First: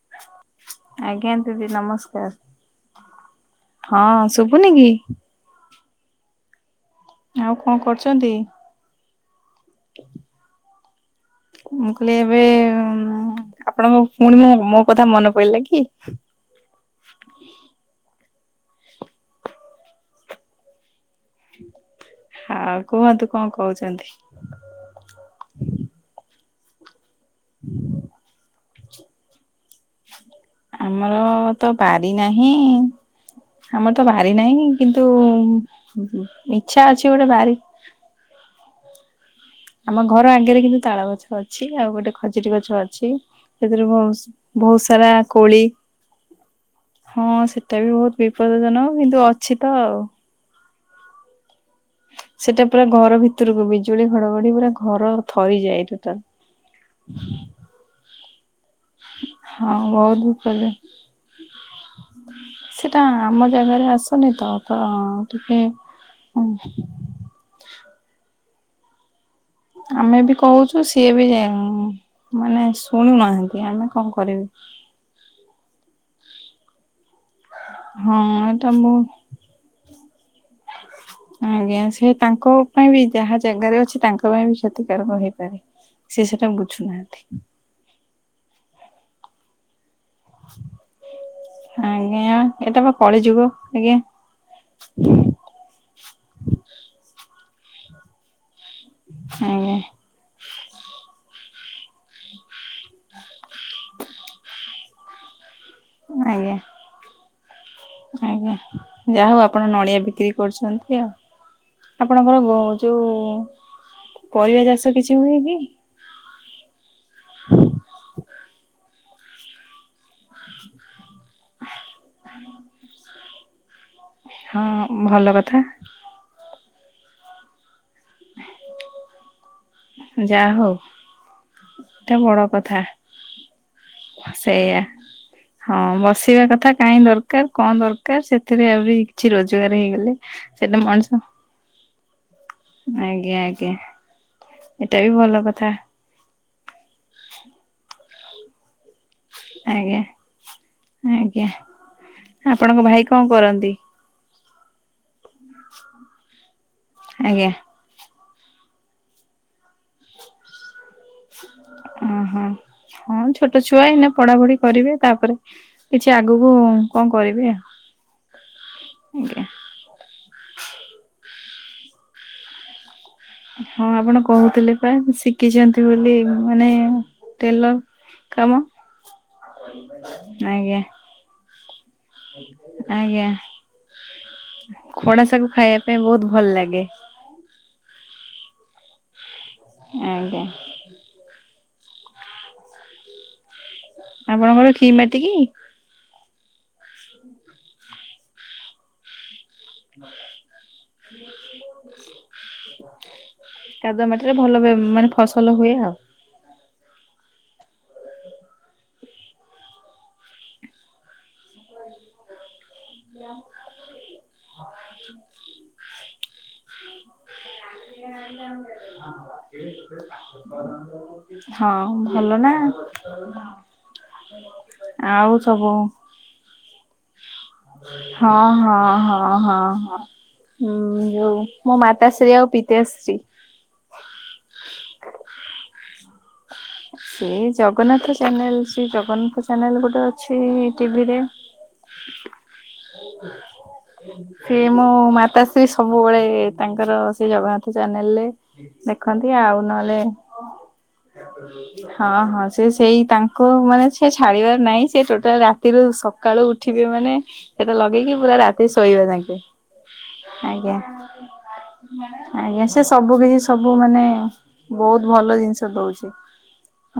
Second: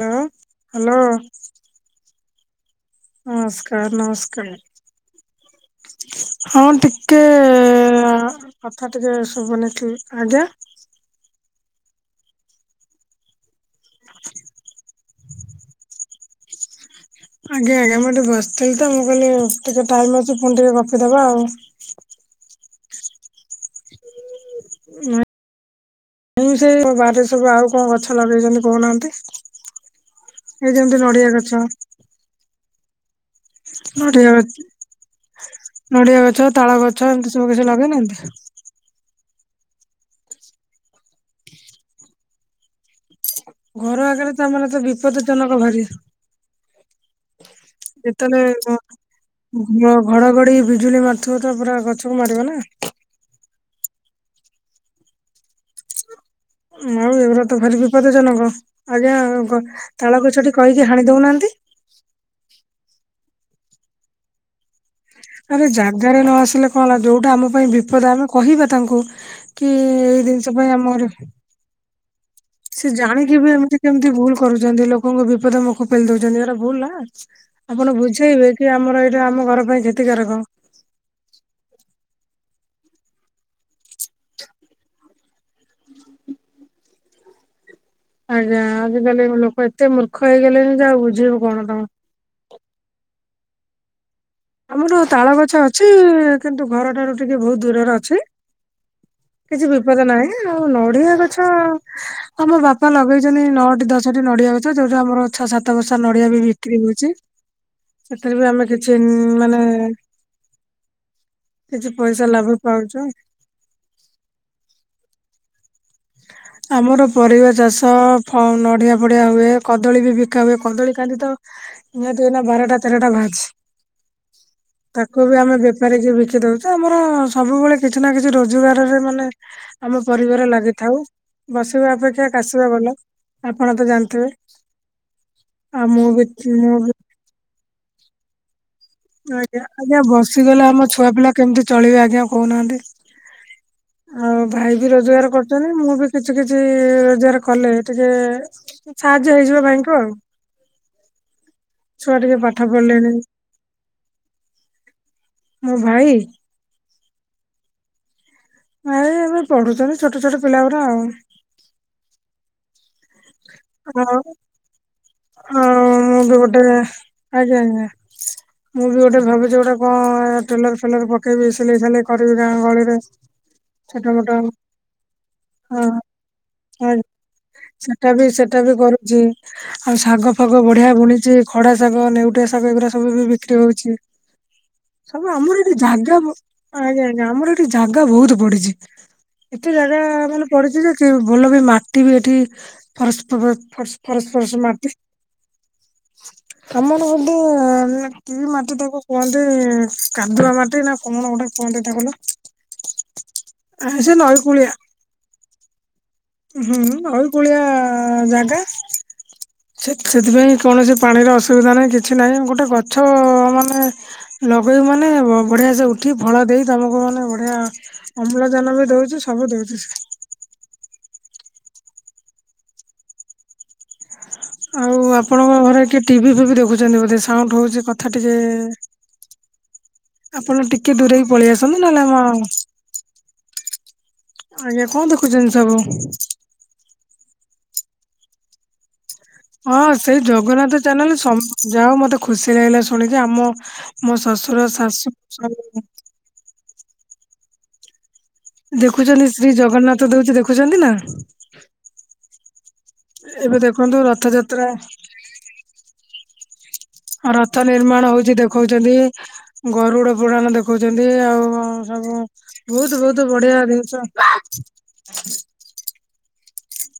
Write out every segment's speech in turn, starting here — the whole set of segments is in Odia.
ହ୍ୟାଲୋ ହ୍ୟାଲୋ ଆଜ୍ଞା ଦିଦି ନମସ୍କାର। ନମସ୍କାର ହଁ ନମସ୍କାର ଶୁଭୁନି କି? ହଁ ଟିକ ଆଉ କଣ କରୁଛନ୍ତି? କଥା ଟିକେ ଶଭୁନି କ୍ଲି ଆଜ୍ଞା ମୁଁ କହିଲି ଏବେ ଆପଣଙ୍କ ପୁଣି ମୋ ମୋ କଥା ମନେ ପଇଲା କି? ଆଜ୍ଞା, ଆଜ୍ଞା ମୁଁ ଏଠି ବସଥିଲି ତ ମୁଁ କହିଲି ଟିକେ ଟାଇମ୍ ଅଛି ପୁଣି ଟିକେ ଗପିଦବା ଆଉ। ହଁ କୁହନ୍ତୁ କଣ କହୁଛନ୍ତି? ମୁଁ ସେ କ-ବାରିରେ ସବୁ ଆଉ କଣ ଗଛ ଲଗେଇଚନ୍ତି କହୁନାହାନ୍ତି? ଏ ଯେମିତି ଆମର ନଡିଆ ଗଛ। ତ ବାରି ନାହିଁ। ଆମର ତ ନଡିଆ ବାରି ନାହିଁ। କିନ୍ତୁ ଇଚ୍ଛା ଅଛି ଗୋଟେ ବାରି ଲଗେଇ ନାହାନ୍ତି? ଆମ ଘର ଆଗରେ କିନ୍ତୁ ତାଳ ଗଛ ଅଛି। ଆଉ ଗୋଟେ ଖଜୁରୀ ଗଛ ଅଛି। ସେଥିରୁ ଘର ଆଗରେ ବହୁସୁ ତା ମାନେ ତ ବହୁ ସାରା ବିପଦ ଜନକ କୋଳି ଭାରି ହଁ ସେଟା ବି ବହୁତ ଯେତେବେଳେ ବିପଦଜନକ କିନ୍ତୁ ଅଛି ତ ଆଉ। ଥୁରା ପୁରା ଗ ସେଟା ପୁରା ଘର ଭିତରକୁ ବିଜୁଳି ଘଡଘଡି ପୁରା ଘର ଥରିଯାଏ ଟୋଟାଲ। ଆଉ ଏଉରା ତ ଭାରି ବିପଦଜନକ, ଆଜ୍ଞା ହଁ ବହୁତ ଗ-ତାଳ ଗଛଟି ପ୍ରୋବ୍ଲେମ୍ କହିକି ହାଣି ଦଉନାହାନ୍ତି? ସେଟା ଆମ ଜାଗାରେ ଆସୁନି ତ। ତ ଟିକେ ଆରେ ଜାଗାରେ ନ ହୁଁ ଆସିଲେ କଣ ହେଲା, ଯୋଉଟା ଆମ ପାଇଁ ବିପଦ ଆମେ କହିବା ତାଙ୍କୁ। କି ଆମେ ଏଇ ବି ଜିନିଷ ପାଇଁ କହୁଛୁ ଆମର ସିଏ ବି ମାନେ ସେ ଜାଣିକି ବି ଶୁଣୁନାହାନ୍ତି ଏମିତି ଆମେ କଣ କେମିତି ଭୁଲ କରିବୁ କରୁଛନ୍ତି, ଲୋକଙ୍କୁ ବିପଦ ମୁଖ ପେଲି ଦଉଚନ୍ତି ସେଟା ଭୁଲ ନା? ଆପଣ ହଁ ବୁଝେଇବେ ଏଇଟା କି ଆମର ଏଇଟା ଆମ ଘର ପାଇଁ କ୍ଷତିକାରକ। ହ ଆଜ୍ଞା ସେ ତାଙ୍କ ପାଇଁ ବି ଯାହା ଜାଗାରେ ଅଛି ତାଙ୍କ ପାଇଁ ବି କ୍ଷତିକାରକ ହେଇପାରେ। ସିଏ ସେଟା ବୁଝୁ ନାହାଁନ୍ତି। ଆଜ୍ଞା ଆଜିକାଲି ଲୋକ ଏତେ ମୂର୍ଖ ହେଇଗଲେଣିି ଯେ ଆଉ ବୁଝେଇବୁ କଣ ତୋମେ। ଜ୍ଞା ଏଟା ପା କଳିଯୁଗ ଆଜ୍ଞା। ଆମର ତାଳ ଗଛ ଅଛି, କିନ୍ତୁ ଘରଠାରୁ ଟିକେ ବହୁତ ଦୂରର ଅଛି। କିଛି ଆଜ୍ଞା ବିପଦ ନାହିଁ, ଆଉ ନଡିଆ ଗଛ ଆମ ବାପା ଲଗେଇଚନ୍ତି ନଅଟି ଦଶଟି ନଡିଆ ଗଛ, ଯୋଉଠି ଆମର ଛଅ ସାତ ବସ୍ତା ନଡିଆ ବି ଆଜ୍ଞା ବିକ୍ରି ହଉଚି, ସେଥିରେ ବି ଆମେ କିଛି ଉଁ ଯା ହଉ ଆପଣ ନଡିଆ ବିକ୍ରି କରୁଛନ୍ତି ଆଉ। କିଛି ପଇସା ଆପଣଙ୍କର ଲାଭ ଗ- ପାଉଛୁ। ଯୋଉ ପରିବା ଚାଷ କିଛି ହୁଏ କି? ଆମର ପରିବା ଚାଷ, ଫ- ନଡିଆ ଫଡିଆ ହୁଏ, କଦଳୀ ବି ବି କା ହୁଏ କଦଳୀ କାନ୍ଦି ତ ନିହାତି ଏଇନା ବାରଟା ତେରଟା ବାହାରିଛି। ହଁ ଭଲ କଥା। ପାରିକି ବିକି ଦଉଚୁ, ଆମର ସବୁବେଳେ କିଛି ନା କିଛି ରୋଜଗାରରେ ମାନେ ଆମ ପରିବାର ଯାହା ହଉ ଲାଗି ଥାଉ, ବସିବା ଏଟା ଅପେକ୍ଷା ବଡ କାଶିବା କଥା ଭଲ ଆପଣ ତ ଜାଣିଥିବେ। ସେଇଆ, ହଁ ଆଉ ମୁଁ ବି ବସିବା କଥା ମୁଁ କାଇଁ ଦରକାର, କଣ ଦରକାର, ସେଥିରେ ଆହୁରି କିଛି ଆଜ୍ଞା, ରୋଜଗାର ଆଜ୍ଞା ହେଇଗଲେ ବସିଗଲେ ସେଟା ଆମ ମଣିଷ ଛୁଆ ପିଲା କେମିତି ଚଳିବେ ଆଜ୍ଞା କହୁନାହାନ୍ତି? ଆଜ୍ଞା ଆଜ୍ଞା ତି ଆଉ ଭାଇ ବି ଏଟା ରୋଜଗାର ଭଲ କଥା କରୁଚନ୍ତି, ମୁଁ ବି କିଛି କିଛି ରୋଜଗାର କଲେ ଟିକେ ସାହାଯ୍ୟ ହେଇଯିବ ଭାଇଙ୍କୁ ଆଜ୍ଞା। ଆଉ। ଆଜ୍ଞା, ଛୁଆ ଟିକେ ପାଠ ଆପଣଙ୍କ ଭାଇ ପଢିଲେଣି କଣ କରନ୍ତି? ମୋ ଭାଇ ଆଜ୍ଞା। ଏଇ ଏବେ ପଢୁଚନ୍ତି ଛୋଟ ଛୋଟ ପିଲା ଗୁରା ଆଉ। ଅହଂ ହଁ ଯେ ଛୋଟ ଛୁଆ ଏଇନେ ଆଉ ପଢ଼ା ପଢ଼ି କରିବେ ତାପରେ ଆଉ କିଛି ମୁଁ ବି ଆଗକୁ ଗୋଟେ କଣ କରିବେ। ଆଜ୍ଞା ଆଜ୍ଞା। ମୁଁ ବି ଗୋଟେ ଆଜ୍ଞା। ଭାବୁଚି ଗୋଟେ କଣ ଟେଲର ଫେଲର ପକେଇବି ସିଲେଇ ଫିଲେଇ କରିବି ଗାଁ ଗହଳିରେ ହଁ ଛୋଟ ଆପଣ ମୋଟ କହୁଥିଲେ ପା ହଁ ଶିଖିଚନ୍ତି ବୋଲି ମାନେ ଆଜ୍ଞା ଟେଲର। ସେଟା ବି କାମ ସେଟା ବି କରୁଚି ଆଉ ଶାଗ ଫାଗ ଆଜ୍ଞା ବଢ଼ିଆ ବୁଣିଚି ଖଡ଼ା ଶାଗ ନେଉଟିଆ ଶାଗ ଏଗୁରା ସବୁ ବି ଆଜ୍ଞା। ବିକ୍ରି ହଉ ଚି ଖଡା ସବୁ ଶାଗୁ ଆମର ଏଠି ଖାଇବା ପାଇଁ ଜାଗା ବହୁତ ଭଲ ଲାଗେ ଆ ଆଜ୍ଞା ଆମର ଏଠି ଜାଗା ବହୁତ ପଡ଼ିଚି ଏତେ ଜାଗା ଆଜ୍ଞା। ମାନେ ପଡ଼ିଚି ଯେ ଇଏ ବି ଭଲ ବି ମାଟି ବି ଏଠି ଫସ୍ ଥିବ ଫସ୍ ଫସ୍ ଫସ୍ ଆପଣଙ୍କର କି ମାଟି। କି? ଆମର ଗୋଟେ କି ମାଟି ତାକୁ କୁହନ୍ତି କାଦୁଆ ମାଟି ନା କଣ ଗୋଟେ କୁହନ୍ତି ତାକୁ ଲୋ ଆ କାଦୁଆ ସେ ମାଟିରେ ନଈ ଭଲ ବେ କୂଳିଆ ମାନେ ଫସଲ ହୁଏ ଆଉ। ହୁଁ ହୁଁ ନଈକୂଳିଆ ଜାଗା। ସେଥିପାଇଁ କୌଣସି ପାଣିର ଅସୁବିଧା ନାଇଁ କିଛି ନାଇଁ ଗୋଟେ ଗଛ [unintelligible] ମାନେ ଲଗେଇବୁ ମାନେ ବ ବଢ଼ିଆ ସେ ଉଠି ଫଳ ଦେଇ ତମକୁ ମାନେ ବଢ଼ିଆ ସେ [unintelligible] ହଁ ଭଲ ନା। ଆଉ ଆପଣଙ୍କ ଘରେ କିଏ ଟିଭି ଫିଭି ଦେଖୁଛନ୍ତି ବୋଧେ ସାଉଣ୍ଡ ହଉଚି? ହଁ ହଁ ହଁ ହଁ ହଁ। ଆପଣ ଟିକେ ହୁଁ ଦୂରେଇକି ଯୋଉ ପଳେଇ ମୋ ଆସନ୍ତୁ ନହେଲେ ଆମ ମାତାଶ୍ରୀ ଆଉ ପିତାଶ୍ରୀ। ଆଜ୍ଞା କଣ ଦେଖୁଚନ୍ତି ସବୁ? ସେ ଜଗନ୍ନାଥ ଚ୍ୟାନେଲ ସେ ଜଗନ୍ନା ହଁ ସେଇ ଜଗନ୍ନାଥ ଚ୍ୟାନେଲ ସବ ଯାହା ହଉ ମତେ ଖୁସି ଲାଗିଲା ଶୁଣିକି ଆମ ମୋ ସେ ଶ୍ୱଶୁର ମୋ ଶାଶୁ ମାତାଶ୍ରୀ ସବୁ ସବୁବେଳେ ତାଙ୍କର ସେ ଜଗନ୍ନାଥ ଚ୍ୟାନେଲରେ ଦେଖୁଛନ୍ତି ଦେଖନ୍ତି ଶ୍ରୀ ଆଉ ନହେଲେ ଜଗନ୍ନାଥ ଦଉଛି ଦେଖୁଛନ୍ତି ନା ହଁ ହଁ ସେ ସେଇ ତାଙ୍କ ଏବେ ମାନେ ଦେଖନ୍ତୁ ସେ ଛାଡିବାର ରଥଯାତ୍ରା ନାଇଁ ସେ ଟୋଟାଲ ରାତିରୁ ସକାଳୁ ଉଠିବେ ମାନେ ରଥ ସେଟା ନିର୍ମାଣ ଲଗେଇକି ହଉଚି ପୁରା ରାତି ଦେଖଉଚନ୍ତି ଶୋଇବା ଯାଙ୍କେ। ଗରୁଡ଼ ପୁରାଣ ଆଜ୍ଞା ଦେଖଉଚନ୍ତି ଆଉ ସବୁ ଆଜ୍ଞା ସେ ବହୁତ ସବୁ ବହୁତ କିଛି ବଢିଆ ସବୁ ଜିନିଷ ମାନେ ବହୁତ ଭଲ ଜିନିଷ ଦଉଚି।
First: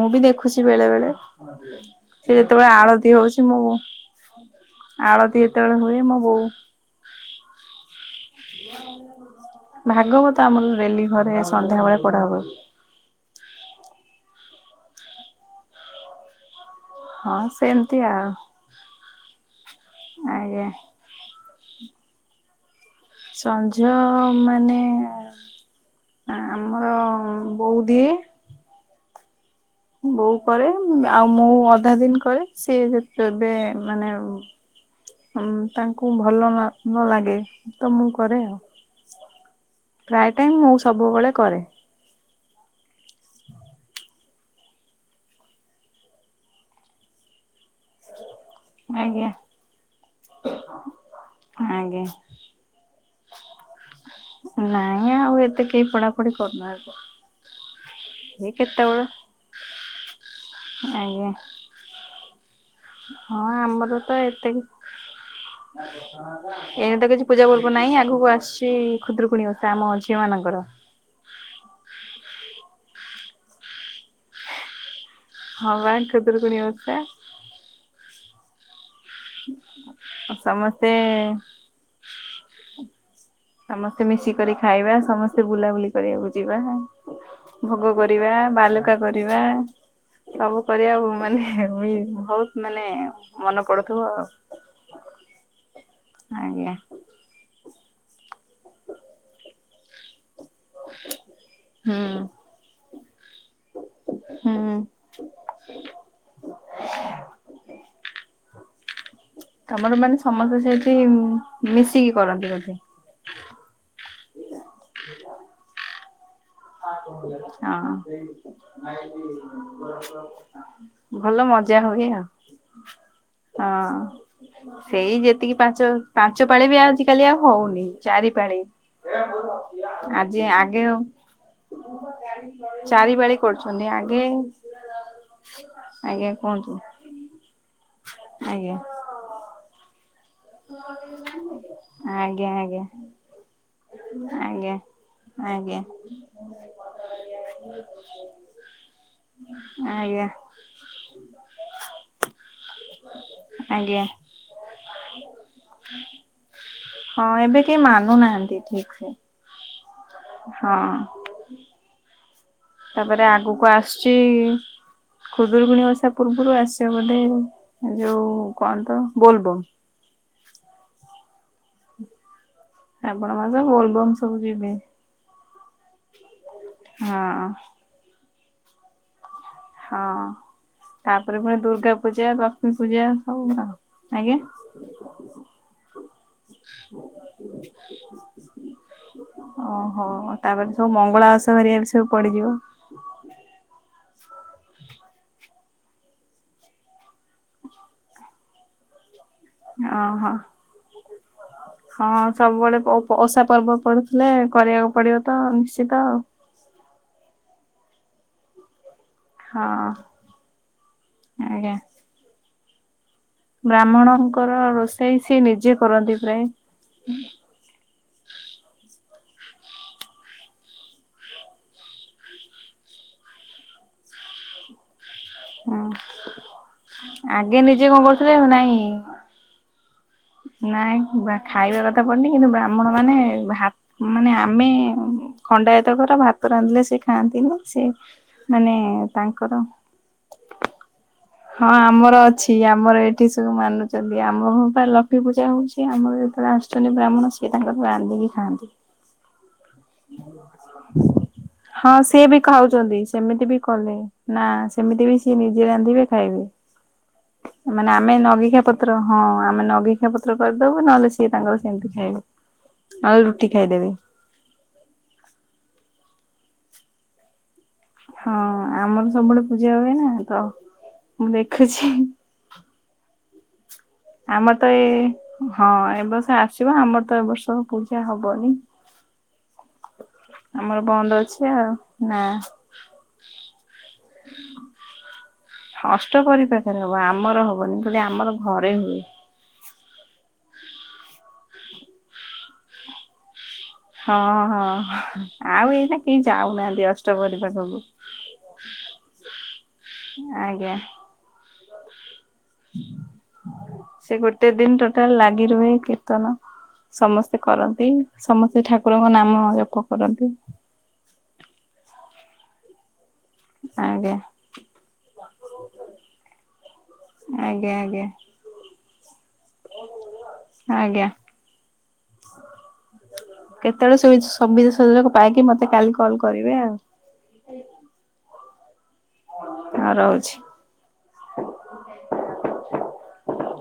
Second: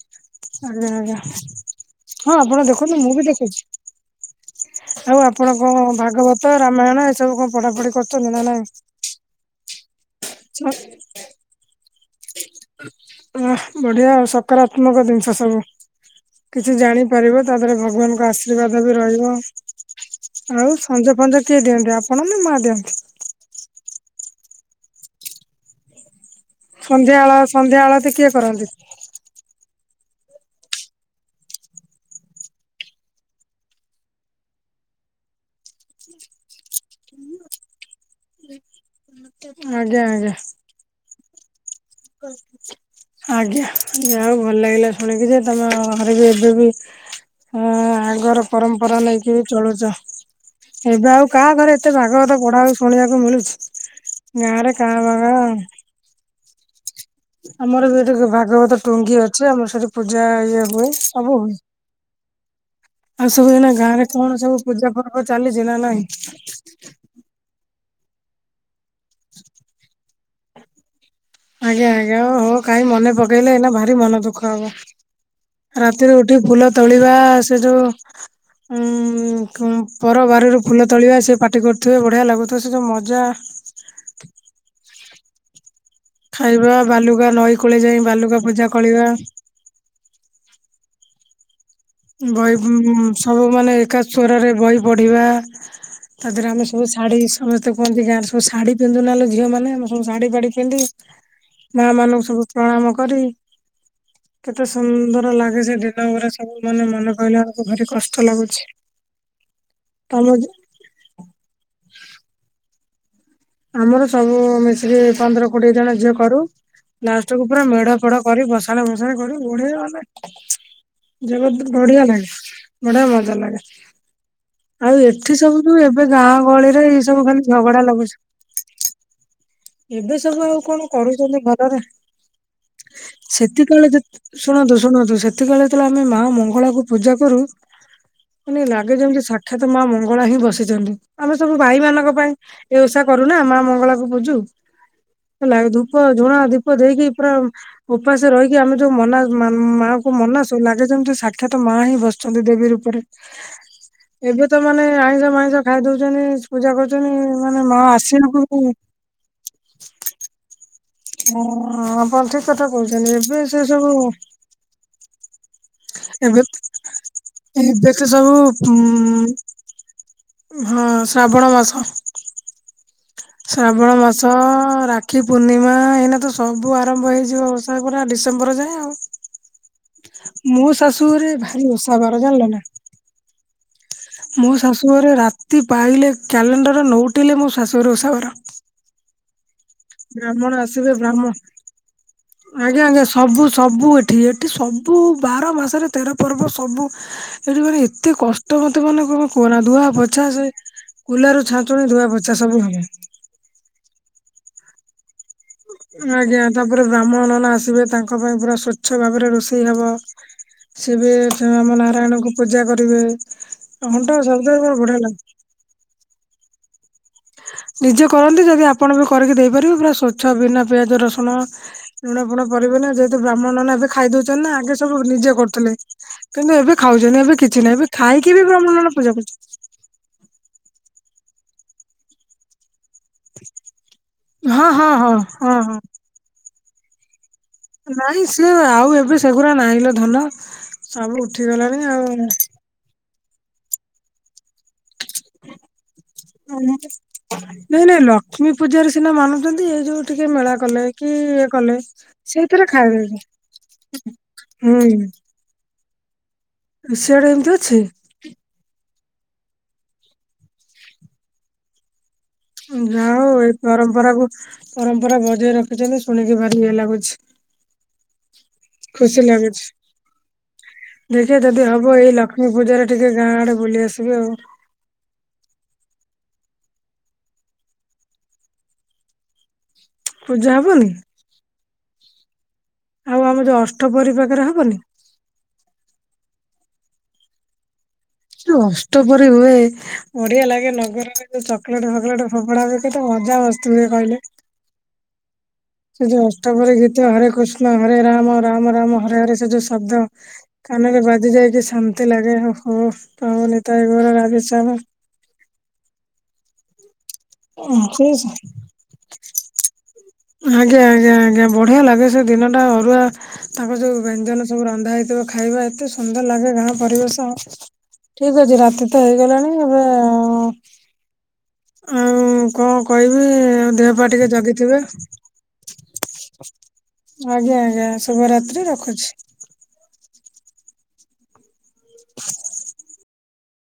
ମୁଁ ବି ଦେଖୁଚି ଆଜ୍ଞା ବେଳେବେଳେ ଆଜ୍ଞା ହଁ ସେ ଆପଣ ଯେତେବେଳେ ଦେଖନ୍ତୁ ମୁଁ ଆଳତି ବି ହଉଚି ଦେଖୁଛି ମୁଁ ଆଳତି ଯେତେବେଳେ ହୁଏ ମୋ ବୋଉ ନାଇଁ ନାଇଁ ଏସବୁ କଣ ପଢ଼ାପଢ଼ି କର ଭାଗବତ ଆମର ଡ଼େଲି ଘରେ ସନ୍ଧ୍ୟା ବେଳେ ପଢ଼ା ହୁଏ। ଓ ବଢ଼ିଆ ଆଉ ସକାରାତ୍ମକ ଜିନିଷ ସବୁ କିଛି ଜାଣି ହଁ ପାରିବେ ତା ପରେ ସେମିତି ଭଗବାନଙ୍କ ଆଉ ଆଶୀର୍ବାଦ ବି ରହିବ ଆଉ ଆଜ୍ଞା। ସଞ୍ଜ ଫଞ୍ଜ କିଏ ଦିଅନ୍ତି ଆପଣ ନା ମା ଦିଅନ୍ତି? ସଞ୍ଜ ମାନେ ଆମର ସନ୍ଧ୍ୟାବେଳ ସନ୍ଧ୍ୟା ବୋଉ ଦିଏ। ଆଳତି କିଏ କରନ୍ତି। ବୋଉ କରେ ଆଉ ମୁଁ ଅଧା ଦିନି କରେ ସିଏ ଯେ ଏବେ ମାନେ ହୁଁ ତାଙ୍କୁ ଭଲ ନ ଲାଗେ ତ ମୁଁ କରେ ଆଉ। ଆଜ୍ଞା ପ୍ରାୟ ଆଜ୍ଞା ଟାଇମ ମୁଁ ସବୁବେଳେ କରେ। [inaudible] ଆଜ୍ଞା ଯାହା ହଉ ଭଲ ଲାଗିଲା ଶୁଣିକି ଯେ ତମ ଘରେ ବି ଏବେ ବି ହଁ ଆଗର ପରମ୍ପରା ଆଜ୍ଞା ନେଇକି ଚଳୁଚ ଏବେ ଆଉ କାହା ଘରେ ଏତେ ଆଜ୍ଞା ଭାଗବତ ପଢ଼ା ଆଉ ଶୁଣିବାକୁ ମିଳୁଛି ଗାଁ ରେ କାଁ ଭା [unintelligible] କରୁନ ଆଗ। ଆମର ବି ଏଠି କ ଭାଗବତ ଟୁଙ୍ଗି ଅଛି ଆମର ସେଠି ପୂଜା ଇଏ ହୁଏ ଆଜ୍ଞା ସବୁ ହୁଏ। ଆଉ ହଁ ସବୁ ଏନା ଆମର ଗାଁରେ ତ କଣ ଏତେ ସବୁ ପୂଜା ପର୍ବ ଚାଲିଛି ନା ନାଇଁ। ଏଇନେ ତ କିଛି ପୂଜା ପର୍ବ ନାହିଁ ଆଗକୁ ଆସିଛି ଖୁଦ୍ରରୁକୁଣୀ ଓସା ଆମ ଝିଅ ମାନଙ୍କର। ଆଜ୍ଞା ଆଜ୍ଞା ଓ ହୋ କାହିଁ ମନେ ପକେଇଲେ ଏଇନା ଭାରି ମନ ଦୁଃଖ ହବ। ହଁ ବା ରାତିରେ ଉଠି ଖୁଦୁରୁକୁଣୀ ଫୁଲ ଓଷା ତୋଳିବା ସେ ଯୋଉ ହୁଁ କ ପର ଆଉ ବାରିରୁ ଫୁଲ ସମସ୍ତେ ତୋଳିବା ସେ ପାଟି କରୁଥିବେ ବଢିଆ ଲାଗୁଥିବ ସେ ଯୋଉ ମଜା। ସମସ୍ତେ ମିଶିକରି ଖାଇବା ସମସ୍ତେ ବୁଲାବୁଲି କରିବାକୁ ଯିବା ଖାଇବା ବାଲୁକା ନଈ କୂଳେ ଭୋଗ ଯାଇ କରିବା ବାଲୁକା ପୂଜା ବାଲୁକା କରିବା। ସବୁ କରିବା ଉ ମାନେ ବି ବହି ସବୁ ମାନେ ଏକା ଆଉ। ସୋରରେ ବହି ପଢିବା। ତାପରେ ଆମେ ଆଜ୍ଞା ସବୁ ଶାଢୀ ସମସ୍ତେ କୁହନ୍ତି ଗାଁରେ ସବୁ ଶାଢୀ ପିନ୍ଧୁ ନା ଲୋ ଝିଅ ମାନେ ଆମେ ସବୁ ସାଢୀ ପାଢ଼ୀ ପିନ୍ଧି ମା ହୁଁ ମାନଙ୍କୁ ସବୁ ପ୍ରଣାମ କରି। କେତେ ହୁଁ। ସୁନ୍ଦର ଲାଗେ ସେ ଦିନ ଗୁଡା ସବୁ ମାନେ ମନେ ପଡ଼ିଲା ବେଲକୁ ଭାରି କଷ୍ଟ ଲାଗୁଛି। ତମର ମାନେ ତମ ସମସ୍ତେ ସେଇଠି ମିଶିକି କରନ୍ତି ବୋଧେ। ଆମର ସବୁ ମିଶିକି ପନ୍ଦର କୋଡିଏ ଜଣ ଝିଅ କରୁ। ଲାଷ୍ଟ କୁ ପୁରା ହଁ ମେଢ ଫେଢ କରି ଭସାଣି ଫସାଣି କରି ବଢିଆ ମାନେ [inaudible] ଭଲ ଜବର ମଜା ବଢିଆ ହୁଏ ଆଉ ଲାଗେ। ବଢିଆ ମଜା ଲାଗେ ହଁ। ଆଉ ସେଇ ଏଠି ଯେତିକି ସବୁ ଯୋଉ ପାଞ୍ଚ ଏବେ ଗାଁ ପାଞ୍ଚ ପାଳି ଗହଳିରେ ବି ଏଇ ସବୁ ଆଜିିକାଲି ଆଉ ଖାଲି ଝଗଡା ହଉନି ଲାଗୁଛି। ଚାରି ପାଳି। ଏବେ ଆଜି ସବୁ ଆଉ ଆଗେ କଣ କରୁଛନ୍ତି ଭଲରେ। ଚାରି ପାଳି କରୁଛନ୍ତି ସେତିକବେଳେ ଯେ ଆଗେ ଶୁଣନ୍ତୁ ଶୁଣନ୍ତୁ ସେତିକିବେଳେ ଯେତେବେଳେ ଆମେ ମା ଆଜ୍ଞା କୁହନ୍ତୁ। ମଙ୍ଗଳାକୁ ପୂଜା କରୁ। ମାନେ ଆଜ୍ଞା ଲାଗେ ଯେମିତି ସାକ୍ଷାତ ମା ମଙ୍ଗଳା ହିଁ ବସିଛନ୍ତି ଆମେ ସବୁ ଭାଇ ମାନଙ୍କ ପାଇଁ ଆଜ୍ଞା ଆଜ୍ଞା ଏ ଓଷା କରୁ ନା ଆମ ଆମ ଆଜ୍ଞା। ହେଲା ଆଜ୍ଞା ଧୂପ ଝୁଣା ଧୀପ ଦେଇକି ପୁରା ଉପାସ ରହିକି ଆମେ ଯୋଉ ମନା ମା ମାଙ୍କୁ ଆଜ୍ଞା ମନା ସୂ ଚୁ ଲାଗେ ଯେମତି ସାକ୍ଷାତ ମା ହିଁ ବସଛନ୍ତି ଦେବୀ ରୂପରେ। ଆଜ୍ଞା। ଏବେ ତ ମାନେ ଆଇଁଷ ମାଇଁଷ ଖାଇ ଦଉଛନ୍ତି ପୂଜା କରୁଛନ୍ତି ମାନେ ମା ଆସିଲା ପୂର୍ବରୁ ଆଛା। [inaudible] ହଁ। ହ ଆପଣ ଠିକ କଥା କହୁଛନ୍ତି ତାପରେ ଏବେ ସେ ସବୁ ଖୁଦୁୁରକୁଣୀ ଓଷା ଏବେ ପୂର୍ବରୁ ଆସେ ଏବେ ବୋଧେ ତ ଯୋଉ ସବୁ କଣ ତ ଉଁ ବୋଲବମ୍। ହଁ ଶ୍ରାବଣ ମାସ। ଶ୍ରାବଣ ମାସ ଶ୍ରାବଣ ବୋଲବମ୍ ମାସ ସବୁ ଯିବେ ରାକ୍ଷୀ ପୂର୍ଣ୍ଣିମା ଏଇନା ତ ସବୁ ଆରମ୍ଭ ହଁ। ହେଇଯିବ ଓଷା। ପୁରା ଡିସେମ୍ବର ଯାଏଁ ଆଉ। ହଁ ମୋ ଶାଶୁ ଘରେ ତାପରେ ପୁଣି ଭାରି ଦୁର୍ଗା ଓଷା ବାର ପୂଜା ଜାଣିଲ ନା। ଲକ୍ଷ୍ମୀ ପୂଜା ସବୁ ଆଉ। ଆଜ୍ଞା ମୋ ଶାଶୁଘରେ ରାତି ପାହିଲେ କ୍ୟାଲେଣ୍ଡର ନଉଟିଲେ ମୋ ଶାଶୁଘର ଓଷା ବାର। ଓହୋ ବ୍ରାହ୍ମଣ ତାପରେ ସବୁ ଆସିବେ ବ୍ରାହ୍ମ ମଙ୍ଗଳା ଓଷା ଭାରି ଇଆଡେ ସବୁ ପଡ଼ିଯିବ। ଆଜ୍ଞା ଆଜ୍ଞା ସବୁ ସବୁ ଏଠି ଏଠି ସବୁ ବାର ମାସରେ ତେର ପର୍ବ ସବୁ ଏଠି ମାନେ ଏତେ କଷ୍ଟ ମତେ ମାନେ କଣ କୁହନା ଧୁଆ ପୋଛା ଓହୋ। ସେ କୁଲାରୁ ଛାଞ୍ଚୁଣି ଧୁଆ ପୋଛା ସବୁ ହବ। ପଷା ପର୍ବ ପଡୁଥିଲେ କରିବାକୁ ପଡ଼ିବ। ଆଜ୍ଞା ତାପରେ ବ୍ରାହ୍ମଣ ନନା ଆସିବେ ତାଙ୍କ ପାଇଁ ପୁରା ସ୍ୱଚ୍ଛ ଭାବରେ ରୋ ଷେଇ ହଁ ହବ ସିଏ ବି ଆଜ୍ଞା ଆମ ନାରାୟଣଙ୍କୁ ପୂଜା କରିବେ। ଘଣ୍ଟ ଶବ୍ଦ ବ୍ରାହ୍ମଣଙ୍କର କଣ ବଢିଆ ଲାଗେ ରୋଷେଇ ସିଏ ନିଜେ କରନ୍ତି ପ୍ରାୟେ। ନିଜେ କରନ୍ତି ଯଦି ଆପଣ ବି କରିକି ଦେଇପାରିବେ ପୁରା ସ୍ୱଚ୍ଛ ବିନା ପିଆଜ ରସୁଣ ଲୁଣ ଫୁଣ ପରିବନା ଯୋଉଠି ବ୍ରାହ୍ମଣ ନନା ଏବେ ଖାଇଦୋଉଛନ୍ତିନା ଆଗେ ସବୁ ନିଜେ କରୁଥିଲେ ହୁଁ କିନ୍ତୁ ଏବେ ଖାଉଛନ୍ତି ଏବେ ଆଗେ କିଛି ନାହିଁ ନିଜେ ଏବେ କଣ କରୁଥିଲେ ଖାଇକି ବି ନାଇଁ ବ୍ରାହ୍ମଣ ନନା ପୂଜା କରୁଛନ୍ତି। ନାଇଁ ବା ଖାଇବା କଥା ପଡ଼ିନି କିନ୍ତୁ ବା ଆମଣ ମାନେ ଭା ମାନେ ଆମେ ହଁ ହଁ ହଁ ହଁ ହଁ। ଖଣ୍ଡାୟତ ଘର ଭାତ ରାନ୍ଧିଲେ ସେ ଖାଆନ୍ତି ନି। ନାଇଁ ସିଏ ଆଉ ଏବେ ସେଗୁରା ନାହିଁଲୋ ଧନ ସବୁ ଉଠି ଗ ହଁ ଆମର ଅଛି ଆମର ଏଠି ସବୁ ମାନୁଚନ୍ତି ଆମ ବୋହୁ ପା ଲ--‌‌ କି ପୂଜା ହୋଉଚି ଆମର ଯେତବେଳେ ଆସୁଛନ୍ତି ବ୍ରାହ୍ମଣ ସିଏ ତାଙ୍କର ରାନ୍ଧିକି ଖାଆନ୍ତି। ପିଲା ମାନୁଚନ୍ତି ଏ ଯୋଉ ଟିକେ ମେଳା କଲେ କି ଇଏ କଲେ ହଁ ସିଏ ବି ସେଥିରେ ଖାଉଛନ୍ତି ସେମିତି ବି କଲେ ଖାଇଦୋଉଚି ନା ସେମିତି ହୁଁ। ବି ସିଏ ନିଜେ ରାନ୍ଧିବେ ଖାଇବେ। ସିଆଡ଼େ ଏମ୍ତି ଅଛି। ମାନେ ଆମେ ନଗିଖା ପତ୍ର ହଁ ଆମେ ନଗିଖା ପତ୍ର କରିଦବୁ ନହେଲେ ସିଏ ତାଙ୍କର ସେମିତି ଖାଇବେ। ଯା ନହେଲେ ହୋଉ ରୁଟି ଏଇ ଖାଇଦେବେ ପରମ୍ପରାକୁ ପରମ୍ପରା ବଜେଇ ରଖିଚନ୍ତି ଶୁଣିକି ଭାରି ଇଏ ଲାଗୁଚି। ହଁ ଆମର ସବୁବେଳେ ଲାଗୁଛି ପୂଜା ହୁଏ ନା ତ ମୁଁ ଦେଖୁଛି। ଏ ପୂଜା ରେ ଟିକେ ଗାଁ ଆଡ଼େ ବୁଲି ଆସ। ଆମର ତ ଏ ହଁ ଏ ବର୍ଷ ଆସିବ ଆମର ତ ଏବ ବର୍ଷ ପୂଜା ହବନି। ପୂଜା ଆମର ହବନି ବନ୍ଦ ଅଛି ଆଉ ନା। ଆଉ ଆମ ଯୋଉ ଅଷ୍ଟ ପହରି ପାଖରେ ହବନି। ହଷ୍ଟପରି ପାଖରେ ହବ ଆମର ହବନି ଫୁଲି ଆମର କି ଘରେ ଅଷ୍ଟ ହୁଏ। ପ ପହରୀ ହୁଏ ବଢ଼ିଆ ଲାଗେ ନଗର ରେ ଯୋଉ ଚକଲେଟ୍ ଫକ ଲେଟ୍ ଫୋପଡ଼ା ହୁଏ କେତେ ମଜା ମସ ହଁ ହଁ। ଆଉ ଏଇନା ସେ କେହି ଯୋଉ ଅଷ୍ଟପରି ଯାଉନାହାନ୍ତି ଗୀତ ହରେ ଅଷ୍ଟପହରି କୃଷ୍ଣ ପାଖକୁ। ହରେ ରାମ ରାମ ରାମ ହରେ ହରେ ସେ ଯୋଉ ଶବ୍ଦ। ଆଜ୍ଞା କାନରେ ବାଜି ଯାଇକି ଶାନ୍ତି ଲାଗେ ଓହୋ କହିବ ନିତାଇ ଗୌର ସେ ରାଧେ ଗୋଟେ ଦିନ ଶ୍ୟାମ। ଟୋଟାଲ ଲାଗି ରୁହେ କୀର୍ତ୍ତନ ସମସ୍ତେ କରନ୍ତି ସମସ୍ତେ ଠାକ ଠାକୁରଙ୍କ ନାମ ଜପ କରନ୍ତି। ଆଜ୍ଞା ଆଜ୍ଞା ଆଜ୍ଞା ବଢ଼ିଆ ଲାଗେ ସେ ଦିନଟା ଅରୁଆ। ତାଙ୍କ ଯୋଉ ଆଜ୍ଞା। ବ୍ୟଞ୍ଜନ ସବୁ ରନ୍ଧା ହେଇଥିବ ଖାଇବା ଏତେ ସୁନ୍ଦର ଲାଗେ ଗାଁ ପରିବେଶ ଆଜ୍ଞା ଆଜ୍ଞା ଟି। ହେଇଯାଉଚି ରାତି ତ ହେଇଗଲାଣି ଏବେ ଆଜ୍ଞା। ଉଁ ମୁଁ କଂ କହିବି ଦେହ କେତେବେଳେ ପା ସୁବି ଟିକେ ସୁବିଧା ଜଗିଥିବେ। ସୁଯୋଗ ପାଇକି ମତେ କାଲି କଲ୍ କରିବେ ଆଉ ଆଜ୍ଞା ଆଜ୍ଞା ଶୁଭରାତ୍ରି ରଖୁଛି। ଆ ରହୁଛି। [inaudible]